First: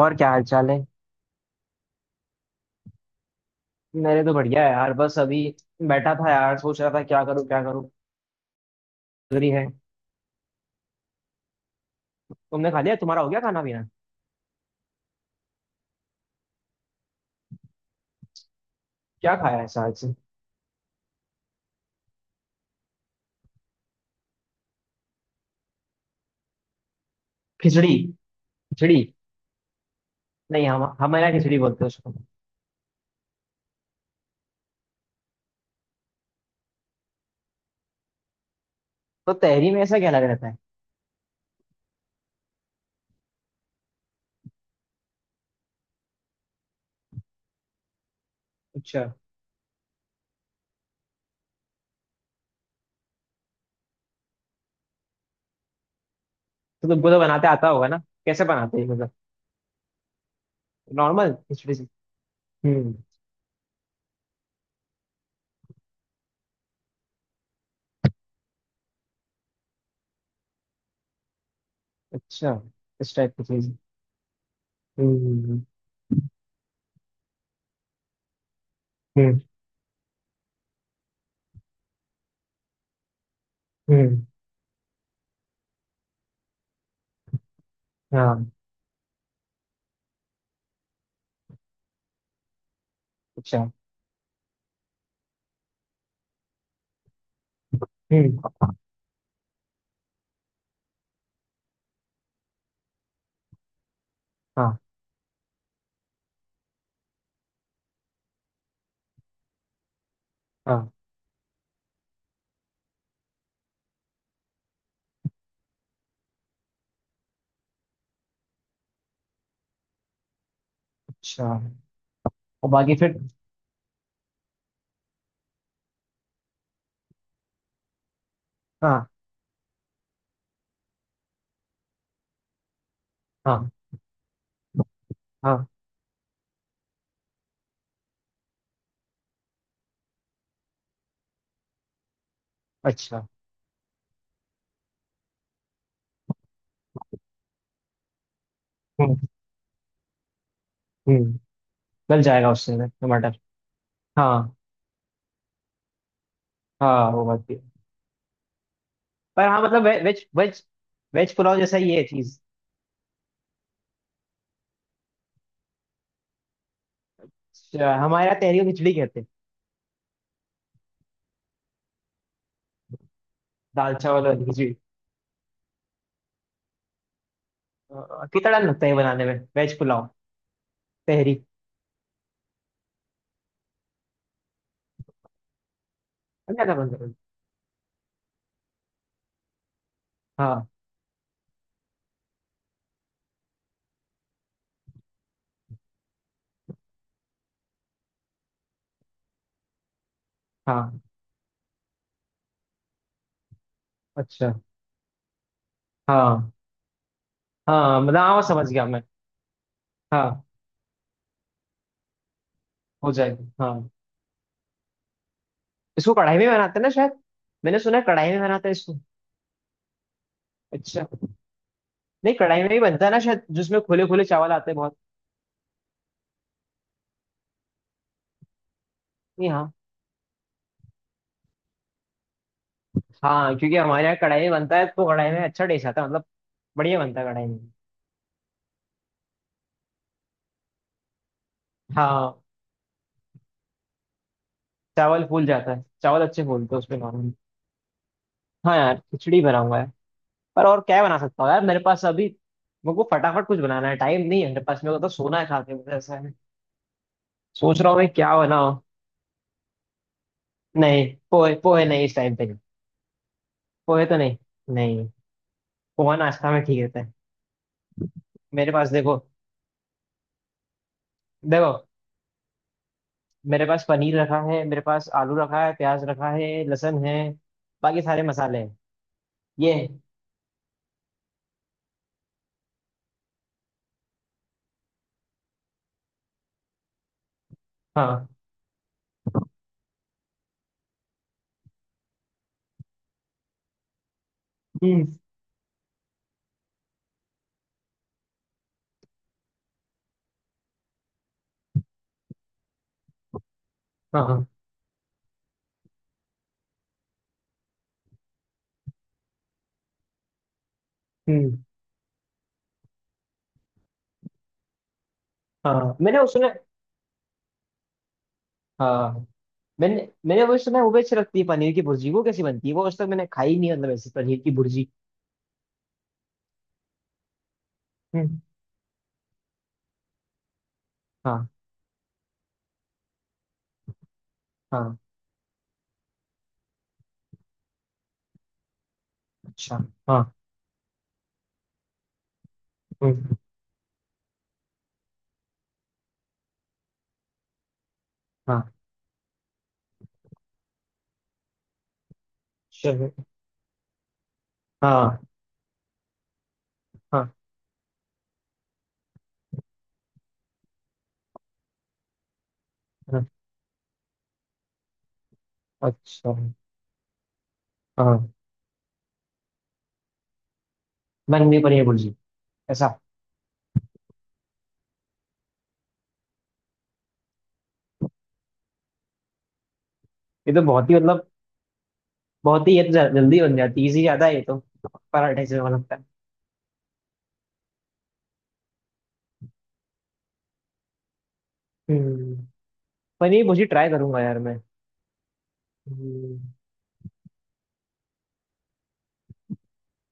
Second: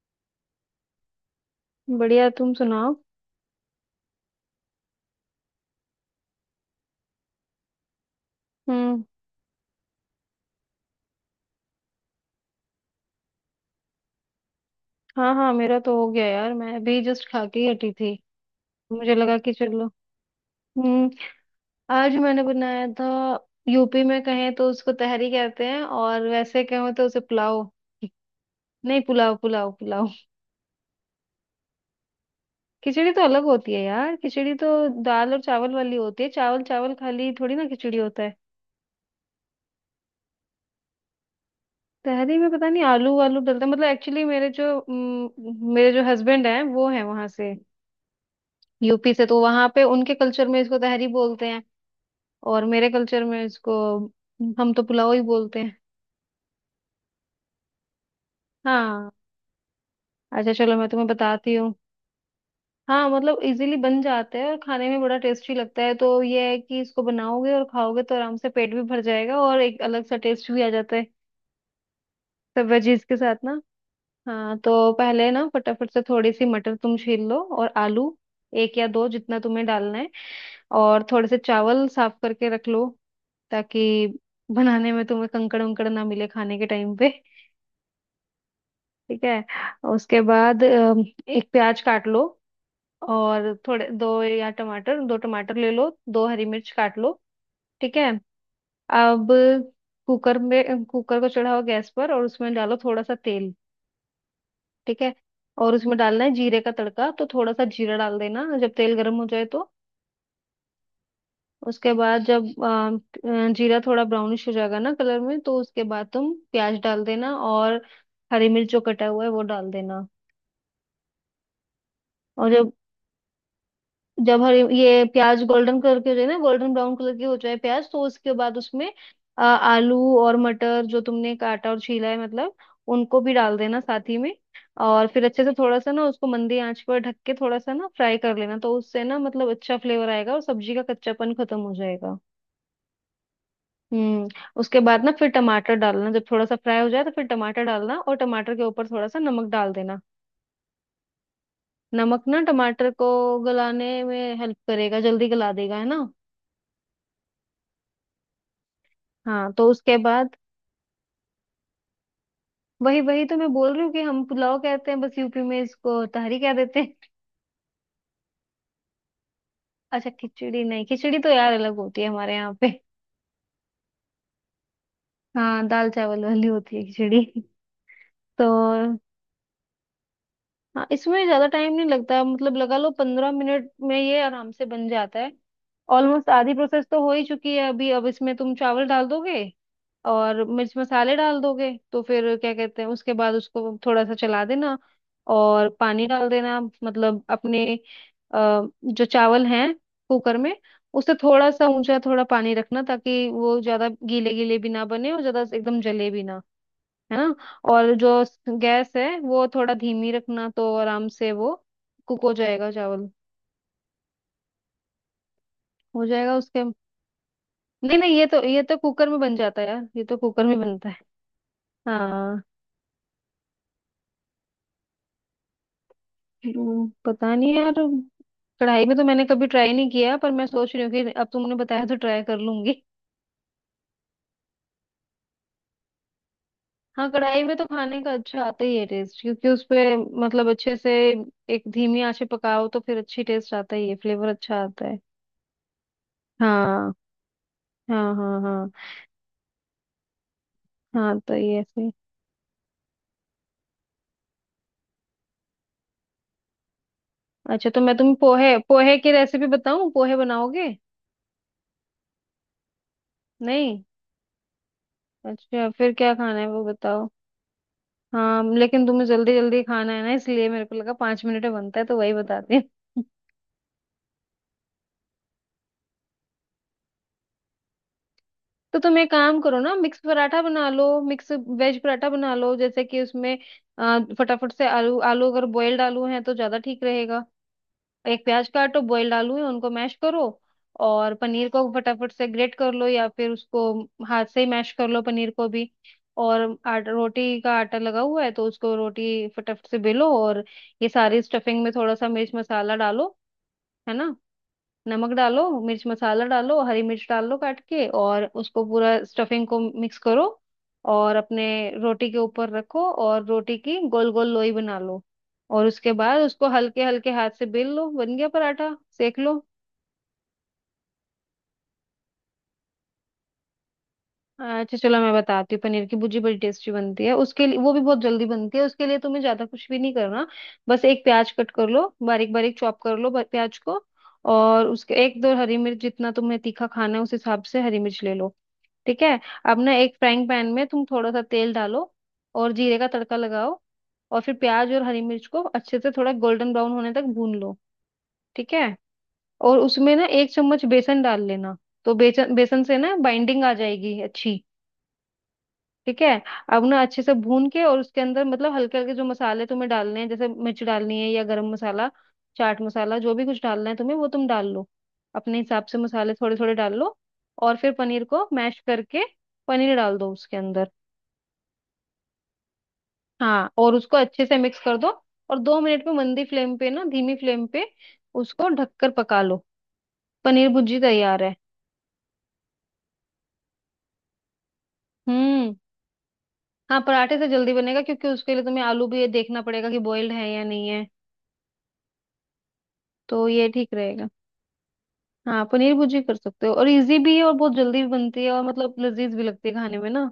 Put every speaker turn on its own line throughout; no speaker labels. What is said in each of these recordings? और क्या हाल चाल है।
बढ़िया। तुम सुनाओ।
मेरे तो बढ़िया है यार, बस अभी बैठा था यार, सोच रहा था क्या करूँ क्या करूँ।
हम्म।
खिचड़ी है। तुमने खा लिया, तुम्हारा हो गया खाना पीना?
हाँ हाँ, मेरा तो हो गया यार। मैं अभी जस्ट खा के ही हटी थी। मुझे
क्या
लगा कि
खाया है
चलो।
आज से?
हम्म। आज मैंने बनाया था। यूपी में कहें तो उसको तहरी कहते हैं, और वैसे कहें तो उसे पुलाव।
खिचड़ी। खिचड़ी।
नहीं, पुलाव पुलाव पुलाव।
नहीं, हम हमारे यहाँ खिचड़ी बोलते हैं उसको।
खिचड़ी तो अलग होती है यार। खिचड़ी तो दाल और चावल वाली होती है। चावल चावल खाली थोड़ी ना खिचड़ी होता है।
तो तहरी में ऐसा क्या लगा रहता है?
तहरी में पता नहीं आलू वालू डलता है। मतलब एक्चुअली मेरे जो मेरे जो हस्बैंड हैं, वो हैं वहां से,
अच्छा।
यूपी से। तो वहां पे उनके कल्चर में इसको तहरी बोलते हैं, और मेरे कल्चर में इसको हम तो पुलाव ही बोलते हैं।
तो तुमको तो बनाते आता होगा ना, कैसे बनाते हैं मतलब?
हाँ, अच्छा चलो मैं तुम्हें
नॉर्मल
बताती हूँ।
खिचड़ी से। हम्म।
हाँ, मतलब इजीली बन जाता है और खाने में बड़ा टेस्टी लगता है। तो ये है कि इसको बनाओगे और खाओगे तो आराम से पेट भी भर जाएगा और एक अलग सा टेस्ट भी आ जाता है।
अच्छा।
सब वेजीज
इस
के
टाइप
साथ
की
ना।
चीज?
हाँ, तो पहले ना
हम्म।
फटाफट से थोड़ी सी मटर तुम छील लो, और आलू एक या दो
हम्म।
जितना तुम्हें डालना है। और थोड़े से चावल साफ करके रख लो, ताकि
हम्म।
बनाने में तुम्हें कंकड़ उंकड़ ना मिले खाने के टाइम पे।
हाँ।
ठीक है। उसके बाद एक प्याज काट लो, और
अच्छा।
थोड़े दो या टमाटर, दो टमाटर ले लो। दो हरी मिर्च काट लो। ठीक है।
हम्म।
अब कुकर में, कुकर को चढ़ाओ गैस पर और उसमें डालो थोड़ा सा तेल।
हाँ
ठीक है। और उसमें डालना है जीरे का तड़का, तो थोड़ा सा जीरा डाल देना जब तेल गर्म हो जाए तो।
हाँ।
उसके बाद जब जीरा थोड़ा ब्राउनिश हो जाएगा ना कलर में, तो उसके बाद तुम प्याज डाल देना और हरी मिर्च जो कटा हुआ है वो डाल देना।
अच्छा।
और
और
जब,
बाकी फिर?
हरी ये प्याज गोल्डन कलर के हो जाए ना, गोल्डन ब्राउन कलर के हो जाए प्याज, तो उसके बाद उसमें
हाँ।
आलू और मटर जो तुमने काटा और छीला है, मतलब उनको भी डाल
हाँ।
देना साथ ही में। और फिर अच्छे से
हाँ।
थोड़ा सा ना उसको मंदी आंच पर ढक के थोड़ा सा ना फ्राई कर लेना। तो उससे ना, मतलब अच्छा फ्लेवर आएगा और सब्जी का कच्चापन खत्म हो जाएगा।
अच्छा।
हम्म। उसके बाद ना फिर टमाटर डालना, जब थोड़ा सा फ्राई हो जाए तो फिर टमाटर डालना, और टमाटर के ऊपर थोड़ा सा नमक डाल देना।
हम्म। गल
नमक ना
जाएगा उससे ना
टमाटर को
टमाटर।
गलाने में हेल्प
हाँ।
करेगा, जल्दी गला देगा, है ना।
हाँ वो बात भी है। पर
हाँ,
हाँ
तो
मतलब
उसके
वे, वेज
बाद,
वेज वेज पुलाव जैसा ही है चीज।
वही वही तो मैं बोल रही हूँ कि हम पुलाव कहते हैं, बस यूपी में इसको तहरी कह देते हैं।
हमारे यहाँ तहरी को खिचड़ी कहते हैं।
अच्छा, खिचड़ी नहीं, खिचड़ी तो यार अलग होती है हमारे यहाँ पे।
दाल चावल वाली खिचड़ी।
हाँ, दाल चावल वाली होती है खिचड़ी। तो
कितना टाइम लगता है बनाने में वेज पुलाव?
हाँ, इसमें
तहरी
ज्यादा टाइम नहीं लगता। मतलब लगा लो 15 मिनट में ये आराम से बन जाता है। ऑलमोस्ट आधी
क्या था
प्रोसेस तो
बनता है?
हो ही चुकी है अभी। अब इसमें तुम चावल डाल दोगे और
हाँ।
मिर्च मसाले डाल दोगे, तो फिर क्या कहते हैं, उसके बाद उसको थोड़ा सा चला देना और पानी डाल देना। मतलब अपने जो चावल हैं कुकर में,
हाँ।
उससे थोड़ा सा ऊंचा थोड़ा पानी रखना, ताकि वो ज्यादा गीले
अच्छा।
गीले भी ना बने और ज्यादा एकदम जले भी ना।
हाँ
है ना। और
हाँ
जो
मतलब हाँ समझ गया
गैस
मैं।
है वो थोड़ा धीमी
हाँ।
रखना, तो आराम से वो कुक हो जाएगा चावल।
हो जाएगी हाँ।
हो
इसको
जाएगा
कढ़ाई में
उसके।
बनाते हैं ना शायद। मैंने
नहीं
सुना है
नहीं,
कढ़ाई में
ये
बनाते हैं
तो
इसको।
कुकर में बन जाता है यार, ये तो कुकर में बनता है।
अच्छा। नहीं,
हाँ।
कढ़ाई में ही बनता है ना शायद, जिसमें खुले खुले चावल आते हैं बहुत।
पता नहीं यार। कढ़ाई में तो मैंने कभी
नहीं
ट्राई
हाँ।
नहीं किया, पर मैं सोच रही हूँ कि अब तुमने बताया तो ट्राई कर लूंगी।
हाँ क्योंकि हमारे यहाँ कढ़ाई में बनता है तो कढ़ाई में अच्छा टेस्ट आता है मतलब। बढ़िया
हाँ,
बनता है
कढ़ाई
कढ़ाई
में
में।
तो खाने का अच्छा आता ही है टेस्ट, क्योंकि उसपे मतलब अच्छे से एक धीमी आंच पे
हाँ।
पकाओ तो फिर अच्छी टेस्ट आता ही है, फ्लेवर अच्छा आता है।
चावल फूल जाता है, चावल अच्छे फूलते हैं
हाँ
उसमें नॉर्मली।
हाँ हाँ हाँ।
हाँ यार, खिचड़ी बनाऊंगा यार। पर और क्या बना
हाँ, तो
सकता हूँ
ये
यार मेरे
ऐसे ही।
पास अभी? मेरे को फटाफट कुछ बनाना है, टाइम नहीं है मेरे पास। मेरे को तो सोना है खा के, मुझे ऐसा है।
अच्छा, तो
सोच रहा
मैं
हूँ मैं
तुम्हें
क्या
पोहे
बनाऊँ।
पोहे की रेसिपी बताऊं, पोहे बनाओगे?
नहीं। पोहे पोहे नहीं, इस टाइम पे नहीं।
नहीं,
पोहे तो नहीं। नहीं।
अच्छा फिर क्या
पोहा
खाना है
नाश्ता में
वो
ठीक रहता
बताओ।
है।
हाँ,
मेरे
लेकिन
पास
तुम्हें
देखो।
जल्दी जल्दी खाना है ना, इसलिए मेरे को लगा 5 मिनट में
देखो।
बनता है तो वही बताती हूँ।
मेरे पास पनीर रखा है, मेरे पास आलू रखा है, प्याज रखा है, लहसुन है। बाकी सारे मसाले हैं।
तो तुम एक काम करो ना,
ये।
मिक्स पराठा बना लो, मिक्स वेज पराठा बना लो। जैसे कि उसमें फटाफट से आलू, आलू अगर बॉयल्ड आलू है तो ज्यादा ठीक रहेगा। एक
हाँ।
प्याज काटो, बॉइल्ड आलू है उनको मैश करो। और पनीर को फटाफट से ग्रेट कर लो, या फिर उसको हाथ से ही मैश कर लो
हम्म।
पनीर को भी। और आटा, रोटी का आटा लगा हुआ है तो उसको रोटी फटाफट से बेलो, और ये सारी स्टफिंग में थोड़ा सा मिर्च मसाला डालो, है ना।
हाँ, हाँ,
नमक डालो, मिर्च मसाला डालो, हरी मिर्च डाल लो काट के, और उसको पूरा स्टफिंग को मिक्स करो। और अपने
हम्म।
रोटी के ऊपर रखो और रोटी की गोल गोल लोई बना लो। और
हाँ।
उसके
हाँ। मैंने
बाद
वो
उसको
सुना।
हल्के हल्के हाथ से बेल लो, बन गया पराठा, सेक
हाँ,
लो।
मैंने मैंने वो सुना है, वो बेच रखती है पनीर की भुर्जी, वो कैसी बनती है, वो आज तक मैंने खाई नहीं है, मतलब ऐसी पनीर की
अच्छा
भुर्जी।
चलो मैं बताती हूँ। पनीर की भुर्जी बड़ी टेस्टी बनती है, उसके लिए वो भी बहुत जल्दी
हम्म।
बनती है, उसके लिए तुम्हें ज्यादा कुछ भी नहीं करना। बस एक प्याज
हाँ।
कट कर लो, बारीक बारीक चॉप कर लो प्याज को। और उसके
हाँ।
एक दो हरी मिर्च, जितना तुम्हें तीखा खाना है उस हिसाब से हरी मिर्च ले लो। ठीक है। अब ना
अच्छा।
एक
हाँ।
फ्राइंग पैन में तुम थोड़ा सा तेल डालो और जीरे का तड़का
हम्म।
लगाओ। और फिर प्याज और हरी मिर्च को अच्छे से थोड़ा गोल्डन ब्राउन होने तक भून लो। ठीक
हाँ।
है। और उसमें ना एक चम्मच बेसन डाल लेना। तो बेसन, बेसन से ना
चलो।
बाइंडिंग आ जाएगी अच्छी।
हाँ हाँ।
ठीक है। अब उन्हें अच्छे से
हाँ,
भून के और उसके अंदर, मतलब हल्के हल्के जो मसाले तुम्हें डालने हैं, जैसे मिर्च डालनी है या गरम मसाला, चाट मसाला, जो भी
हाँ,
कुछ डालना है तुम्हें वो तुम डाल लो, अपने हिसाब से मसाले
अच्छा।
थोड़े थोड़े डाल लो। और फिर पनीर को
हाँ।
मैश करके पनीर डाल दो उसके अंदर।
बन गई पनीर भुर्जी ऐसा?
हाँ, और उसको अच्छे से मिक्स कर दो। और 2 मिनट में मंदी फ्लेम पे ना, धीमी फ्लेम पे उसको ढककर पका लो। पनीर
ये तो
भुर्जी
बहुत ही
तैयार
मतलब,
है।
बहुत ही ये तो जल्दी बन जाती है, इजी ज्यादा है ये तो पराठे
हम्म।
से मुझे लगता है।
हाँ, पराठे से जल्दी बनेगा, क्योंकि उसके लिए तुम्हें आलू भी ये देखना पड़ेगा कि बॉइल्ड है या नहीं है।
हम्म।
तो
पनीर
ये
भुर्जी
ठीक
ट्राई
रहेगा।
करूंगा यार।
हाँ, पनीर भुर्जी कर
मैं
सकते हो, और इजी भी है और बहुत जल्दी भी बनती है, और मतलब लजीज भी लगती है खाने में ना।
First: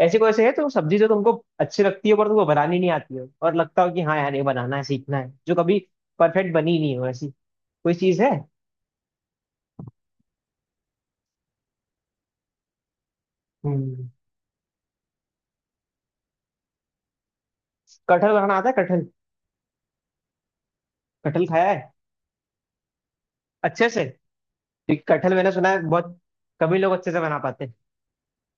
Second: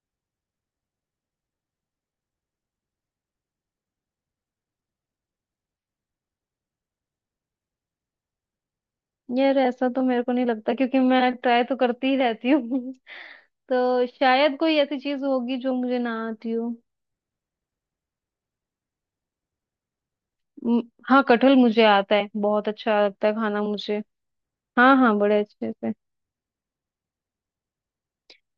ऐसे, कोई ऐसे है तो सब्जी जो तुमको अच्छी लगती है, पर तुमको बनानी नहीं आती हो, और लगता हो कि हाँ यार ये बनाना है, सीखना है, जो कभी परफेक्ट बनी नहीं हो ऐसी, कोई चीज है?
यार ऐसा तो मेरे को नहीं लगता, क्योंकि मैं ट्राई तो करती ही रहती हूँ। तो
हम्म।
शायद कोई ऐसी चीज होगी जो मुझे ना आती हो।
कटहल बनाना आता है कटहल?
म, हाँ
कटहल
कटहल
खाया है
मुझे आता है, बहुत अच्छा लगता है खाना
अच्छे
मुझे।
से?
हाँ
क्योंकि
हाँ
कटहल
बड़े
मैंने सुना
अच्छे
है
से।
बहुत कभी लोग अच्छे से बना पाते हैं।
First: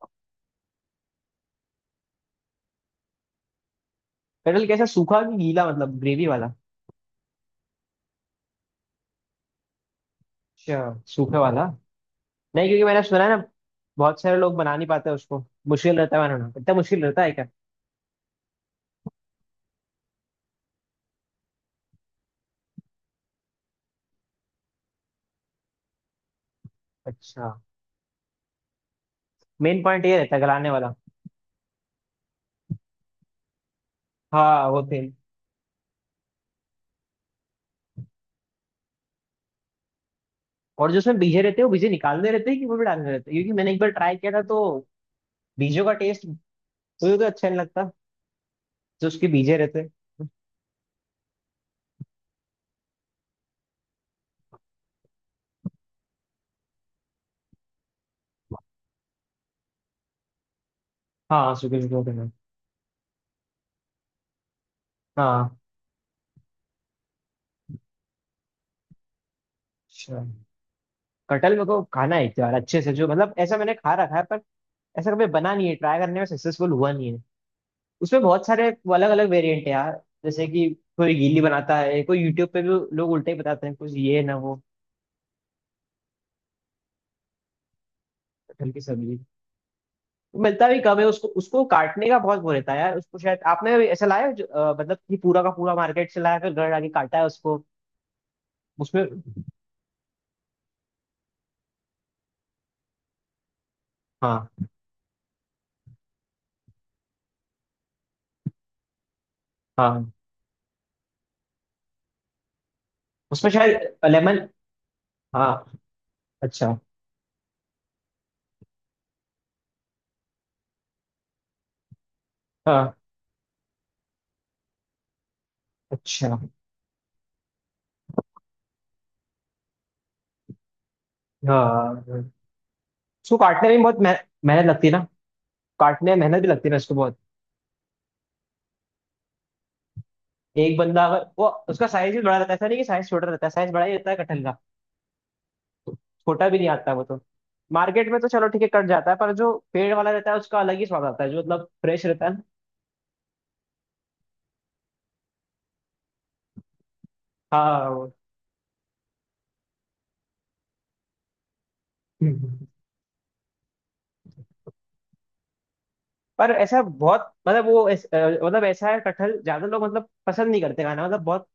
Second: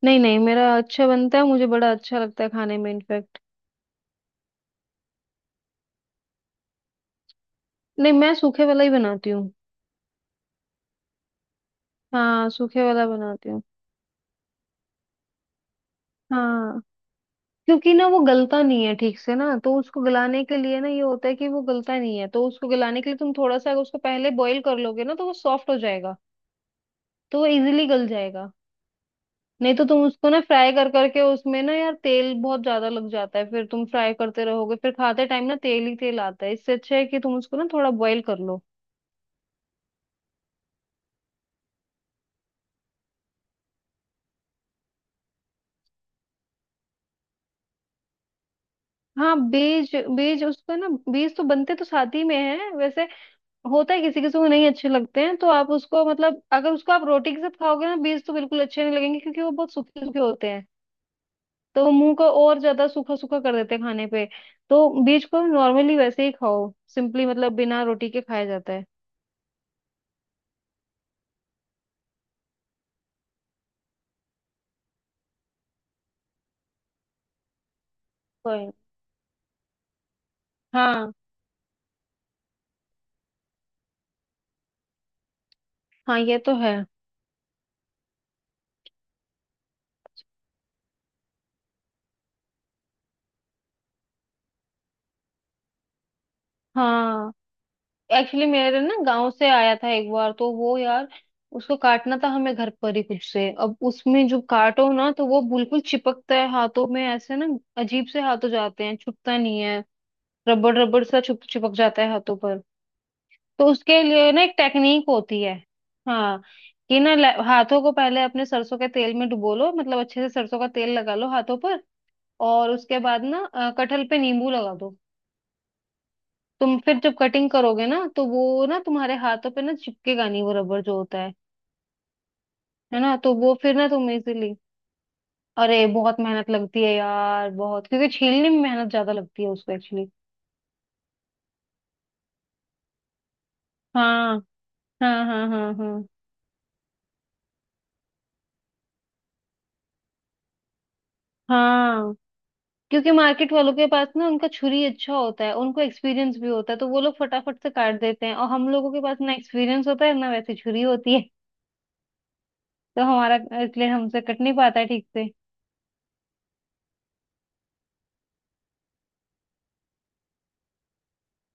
नहीं नहीं मेरा अच्छा बनता है, मुझे बड़ा अच्छा लगता है खाने में इनफेक्ट।
कटहल कैसा, सूखा कि गीला मतलब, ग्रेवी वाला?
नहीं, मैं सूखे वाला ही बनाती हूँ।
अच्छा, सूखे वाला।
हाँ
नहीं,
सूखे
क्योंकि मैंने
वाला
सुना है ना,
बनाती हूँ।
बहुत सारे लोग बना नहीं पाते उसको। मुश्किल रहता है बनाना, इतना
हाँ,
मुश्किल रहता है क्या?
क्योंकि ना वो गलता नहीं है ठीक से ना, तो उसको गलाने के लिए ना ये होता है कि वो गलता नहीं है, तो उसको गलाने के लिए तुम थोड़ा सा अगर उसको पहले बॉईल कर लोगे ना तो वो सॉफ्ट हो जाएगा। तो वो
अच्छा।
इजीली गल जाएगा। नहीं
मेन
तो तुम
पॉइंट ये
उसको
रहता
ना
है गलाने
फ्राई कर
वाला।
करके उसमें ना यार तेल बहुत ज्यादा लग जाता है, फिर तुम फ्राई करते
हाँ
रहोगे
वो
फिर
तेल।
खाते टाइम ना तेल ही तेल आता है। इससे अच्छा है कि तुम उसको ना थोड़ा बॉईल कर लो।
और जो उसमें बीजे रहते हैं, वो बीजे निकालने रहते हैं कि वो भी डालने रहते हैं, क्योंकि मैंने एक बार ट्राई किया था तो बीजों का टेस्ट मुझे तो अच्छा नहीं लगता, जो उसके
हाँ,
बीजे रहते हैं।
बीज बीज उसका ना, बीज तो बनते तो साथ ही में है वैसे। होता है किसी किसी को नहीं अच्छे लगते हैं, तो आप उसको, मतलब अगर उसको आप रोटी के साथ खाओगे ना, बीज तो बिल्कुल अच्छे नहीं लगेंगे, क्योंकि वो बहुत सूखे सूखे होते हैं।
हाँ सूखे
तो वो
सूखे होते
मुंह को
हैं।
और ज्यादा सूखा सूखा कर देते हैं खाने पे। तो बीज को
हाँ।
नॉर्मली वैसे ही खाओ सिंपली, मतलब बिना रोटी के खाया जाता है।
अच्छा। कटहल मेरे को खाना है एक बार अच्छे से, जो मतलब ऐसा मैंने खा रखा है पर ऐसा कभी बना नहीं है, ट्राई करने में सक्सेसफुल हुआ नहीं है। उसमें बहुत सारे
कोई।
अलग अलग वेरिएंट है यार, जैसे कि
हाँ
कोई गीली बनाता है, कोई यूट्यूब पे भी लोग उल्टे ही बताते हैं कुछ ये ना वो।
हाँ, ये तो है।
कटहल की सब्जी मिलता भी कम है उसको। उसको काटने का बहुत वो रहता है यार। उसको शायद आपने ऐसा लाया है जो, मतलब कि पूरा का पूरा मार्केट से लाया, फिर घर आके काटा है
हाँ,
उसको
एक्चुअली मेरे ना
उसमें।
गांव से आया था एक बार, तो वो यार उसको काटना था हमें घर पर ही खुद से। अब उसमें जो
हाँ।
काटो ना तो वो बिल्कुल चिपकता है हाथों में ऐसे ना। अजीब से हाथों जाते हैं, छुटता नहीं है।
हाँ।
रबड़ रबड़ सा छुप चिपक जाता है हाथों पर।
उसमें
तो
शायद
उसके लिए
लेमन।
ना एक टेक्निक होती
हाँ।
है। हाँ,
अच्छा।
कि ना हाथों को पहले अपने सरसों के तेल में डुबो लो, मतलब अच्छे से सरसों का तेल लगा लो हाथों पर। और
हाँ।
उसके बाद ना कटहल पे नींबू लगा दो।
अच्छा।
तुम फिर जब कटिंग करोगे ना तो वो ना तुम्हारे हाथों पे ना चिपकेगा नहीं, वो रबड़ जो होता है
हाँ।
है ना, तो
उसको
वो
काटने
फिर
में
ना
बहुत
तुम इजीली।
मेहनत लगती है ना?
अरे
काटने
बहुत
में मेहनत भी
मेहनत
लगती है ना
लगती है
उसको बहुत।
यार बहुत, क्योंकि छीलने में मेहनत ज्यादा लगती है उसको एक्चुअली।
एक बंदा, अगर वो, उसका साइज भी बड़ा रहता है, ऐसा नहीं कि साइज छोटा रहता है, साइज बड़ा ही रहता है
हाँ
कटहल का।
हाँ हाँ हाँ हाँ
छोटा भी नहीं आता वो तो। मार्केट में तो चलो ठीक है कट जाता है, पर जो पेड़ वाला रहता है उसका अलग ही स्वाद आता है, जो मतलब फ्रेश
हाँ,
रहता है ना।
क्योंकि मार्केट वालों के पास ना उनका छुरी अच्छा होता है, उनको एक्सपीरियंस भी होता है, तो वो लोग फटाफट से काट
हाँ।
देते हैं। और हम लोगों के पास ना एक्सपीरियंस होता है ना वैसी छुरी होती है।
वो।
तो हमारा, इसलिए हमसे कट नहीं पाता है ठीक से।
पर ऐसा बहुत मतलब वो मतलब ऐसा है कटहल ज्यादा लोग मतलब पसंद नहीं करते खाना, मतलब बहुत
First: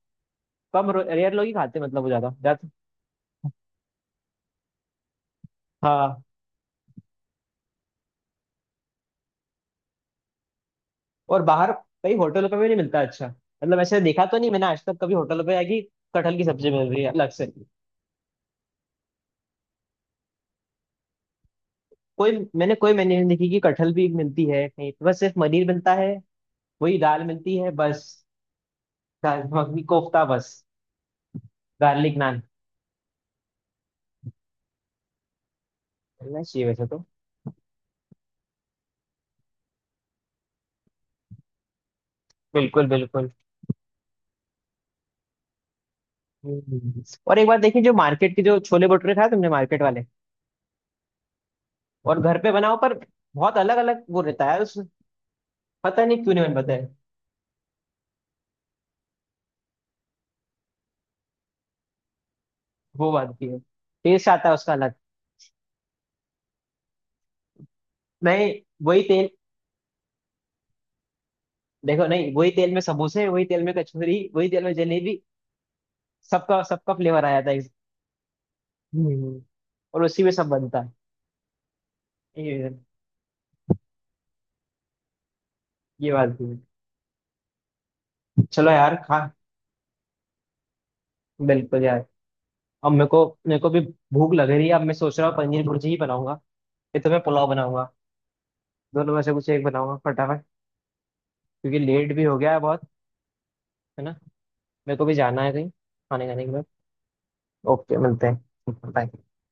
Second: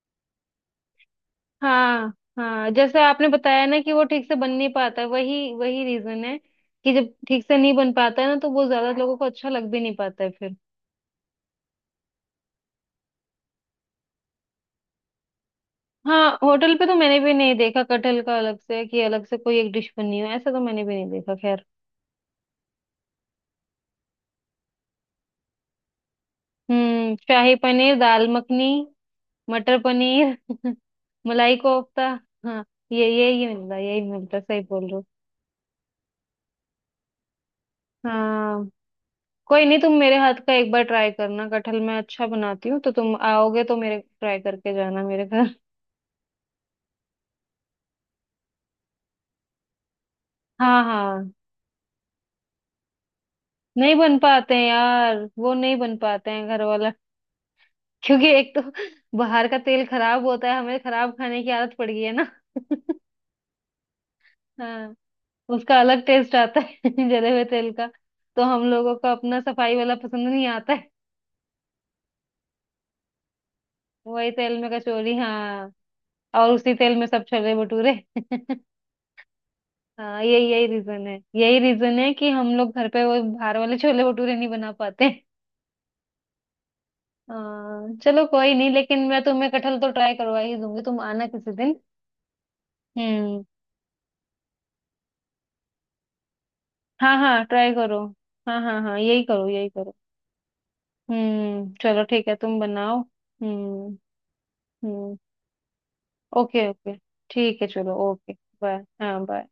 कम, रेयर लोग ही खाते हैं, मतलब वो
हाँ
ज्यादा ज्यादा।
हाँ, जैसे आपने बताया ना कि वो ठीक से बन नहीं पाता है, वही वही रीजन
हाँ।
है कि जब ठीक से नहीं बन पाता है ना तो वो ज्यादा लोगों को अच्छा लग भी नहीं पाता है फिर।
और बाहर कई होटलों पे भी नहीं मिलता अच्छा मतलब, ऐसे देखा तो नहीं मैंने आज तक कभी होटलों पे आएगी
हाँ,
कटहल की सब्जी
होटल पे
मिल
तो
रही है
मैंने
अलग
भी
से
नहीं देखा कटहल का अलग से, कि अलग से कोई एक डिश बनी हो, ऐसा तो मैंने भी नहीं देखा। खैर।
कोई। मैंने कोई मेन्यू नहीं देखी कि कटहल भी मिलती है कहीं, बस सिर्फ पनीर मिलता है। वही
हम्म,
दाल
शाही
मिलती है
पनीर,
बस।
दाल मखनी,
दाल
मटर
मखनी, कोफ्ता
पनीर
बस।
मलाई कोफ्ता।
गार्लिक नान।
हाँ, ये यही मिलता, यही मिलता। सही बोल रहे हो।
मिलना चाहिए वैसे तो।
हाँ, कोई नहीं, तुम मेरे हाथ का एक बार ट्राई करना कटहल, मैं अच्छा बनाती हूँ,
बिल्कुल
तो तुम
बिल्कुल।
आओगे तो मेरे ट्राई करके जाना मेरे घर।
हम्म। और एक बार देखिए, जो मार्केट के जो छोले भटूरे खाए तुमने मार्केट वाले,
हाँ हाँ।
और घर पे बनाओ, पर बहुत अलग
नहीं
अलग
बन
वो रहता
पाते
है
हैं
उसमें।
यार, वो नहीं बन
पता नहीं
पाते
क्यों नहीं
हैं
बन
घर
पाता
वाला।
है।
क्योंकि एक तो बाहर का तेल खराब होता है, हमें खराब खाने की आदत पड़ गई है ना।
वो बात की है। टेस्ट आता है उसका अलग।
हाँ, उसका अलग टेस्ट आता है जले हुए तेल का। तो
नहीं
हम लोगों
वही
को
तेल।
अपना सफाई वाला पसंद नहीं आता।
देखो, नहीं वही तेल में समोसे, वही तेल में कचौरी,
वही
वही
तेल
तेल
में
में
कचौरी,
जलेबी,
हाँ, और
सबका
उसी
सबका
तेल में सब
फ्लेवर आ जाता
छोले
है।
भटूरे।
हम्म, और
हाँ,
उसी में सब
यही यही
बनता है।
रीजन है, यही रीजन है कि हम लोग
ये
घर पे वो बाहर वाले छोले भटूरे नहीं बना पाते।
ये बात भी है।
हाँ चलो, कोई नहीं,
चलो यार
लेकिन
खा,
मैं तुम्हें कटहल तो ट्राई करवा ही दूंगी, तुम आना किसी दिन।
बिल्कुल यार। अब मेरे को,
हम्म।
मेरे को भी भूख लग रही है। अब मैं सोच रहा हूँ पनीर भुर्जी ही बनाऊंगा, ये तो,
हाँ
मैं
हाँ,
पुलाव
ट्राई
बनाऊंगा।
करो। हाँ हाँ हाँ,
दोनों में
यही
से
करो
कुछ एक
यही करो।
बनाऊंगा फटाफट,
हम्म,
क्योंकि
चलो
लेट भी
ठीक है,
हो गया
तुम
है बहुत,
बनाओ। हम्म।
है ना। मेरे को भी
हम्म।
जाना है कहीं खाने खाने के लिए।
Okay okay. ठीक है, चलो,
ओके, मिलते
ओके।
हैं,
बाय।
बाय।
हाँ, बाय।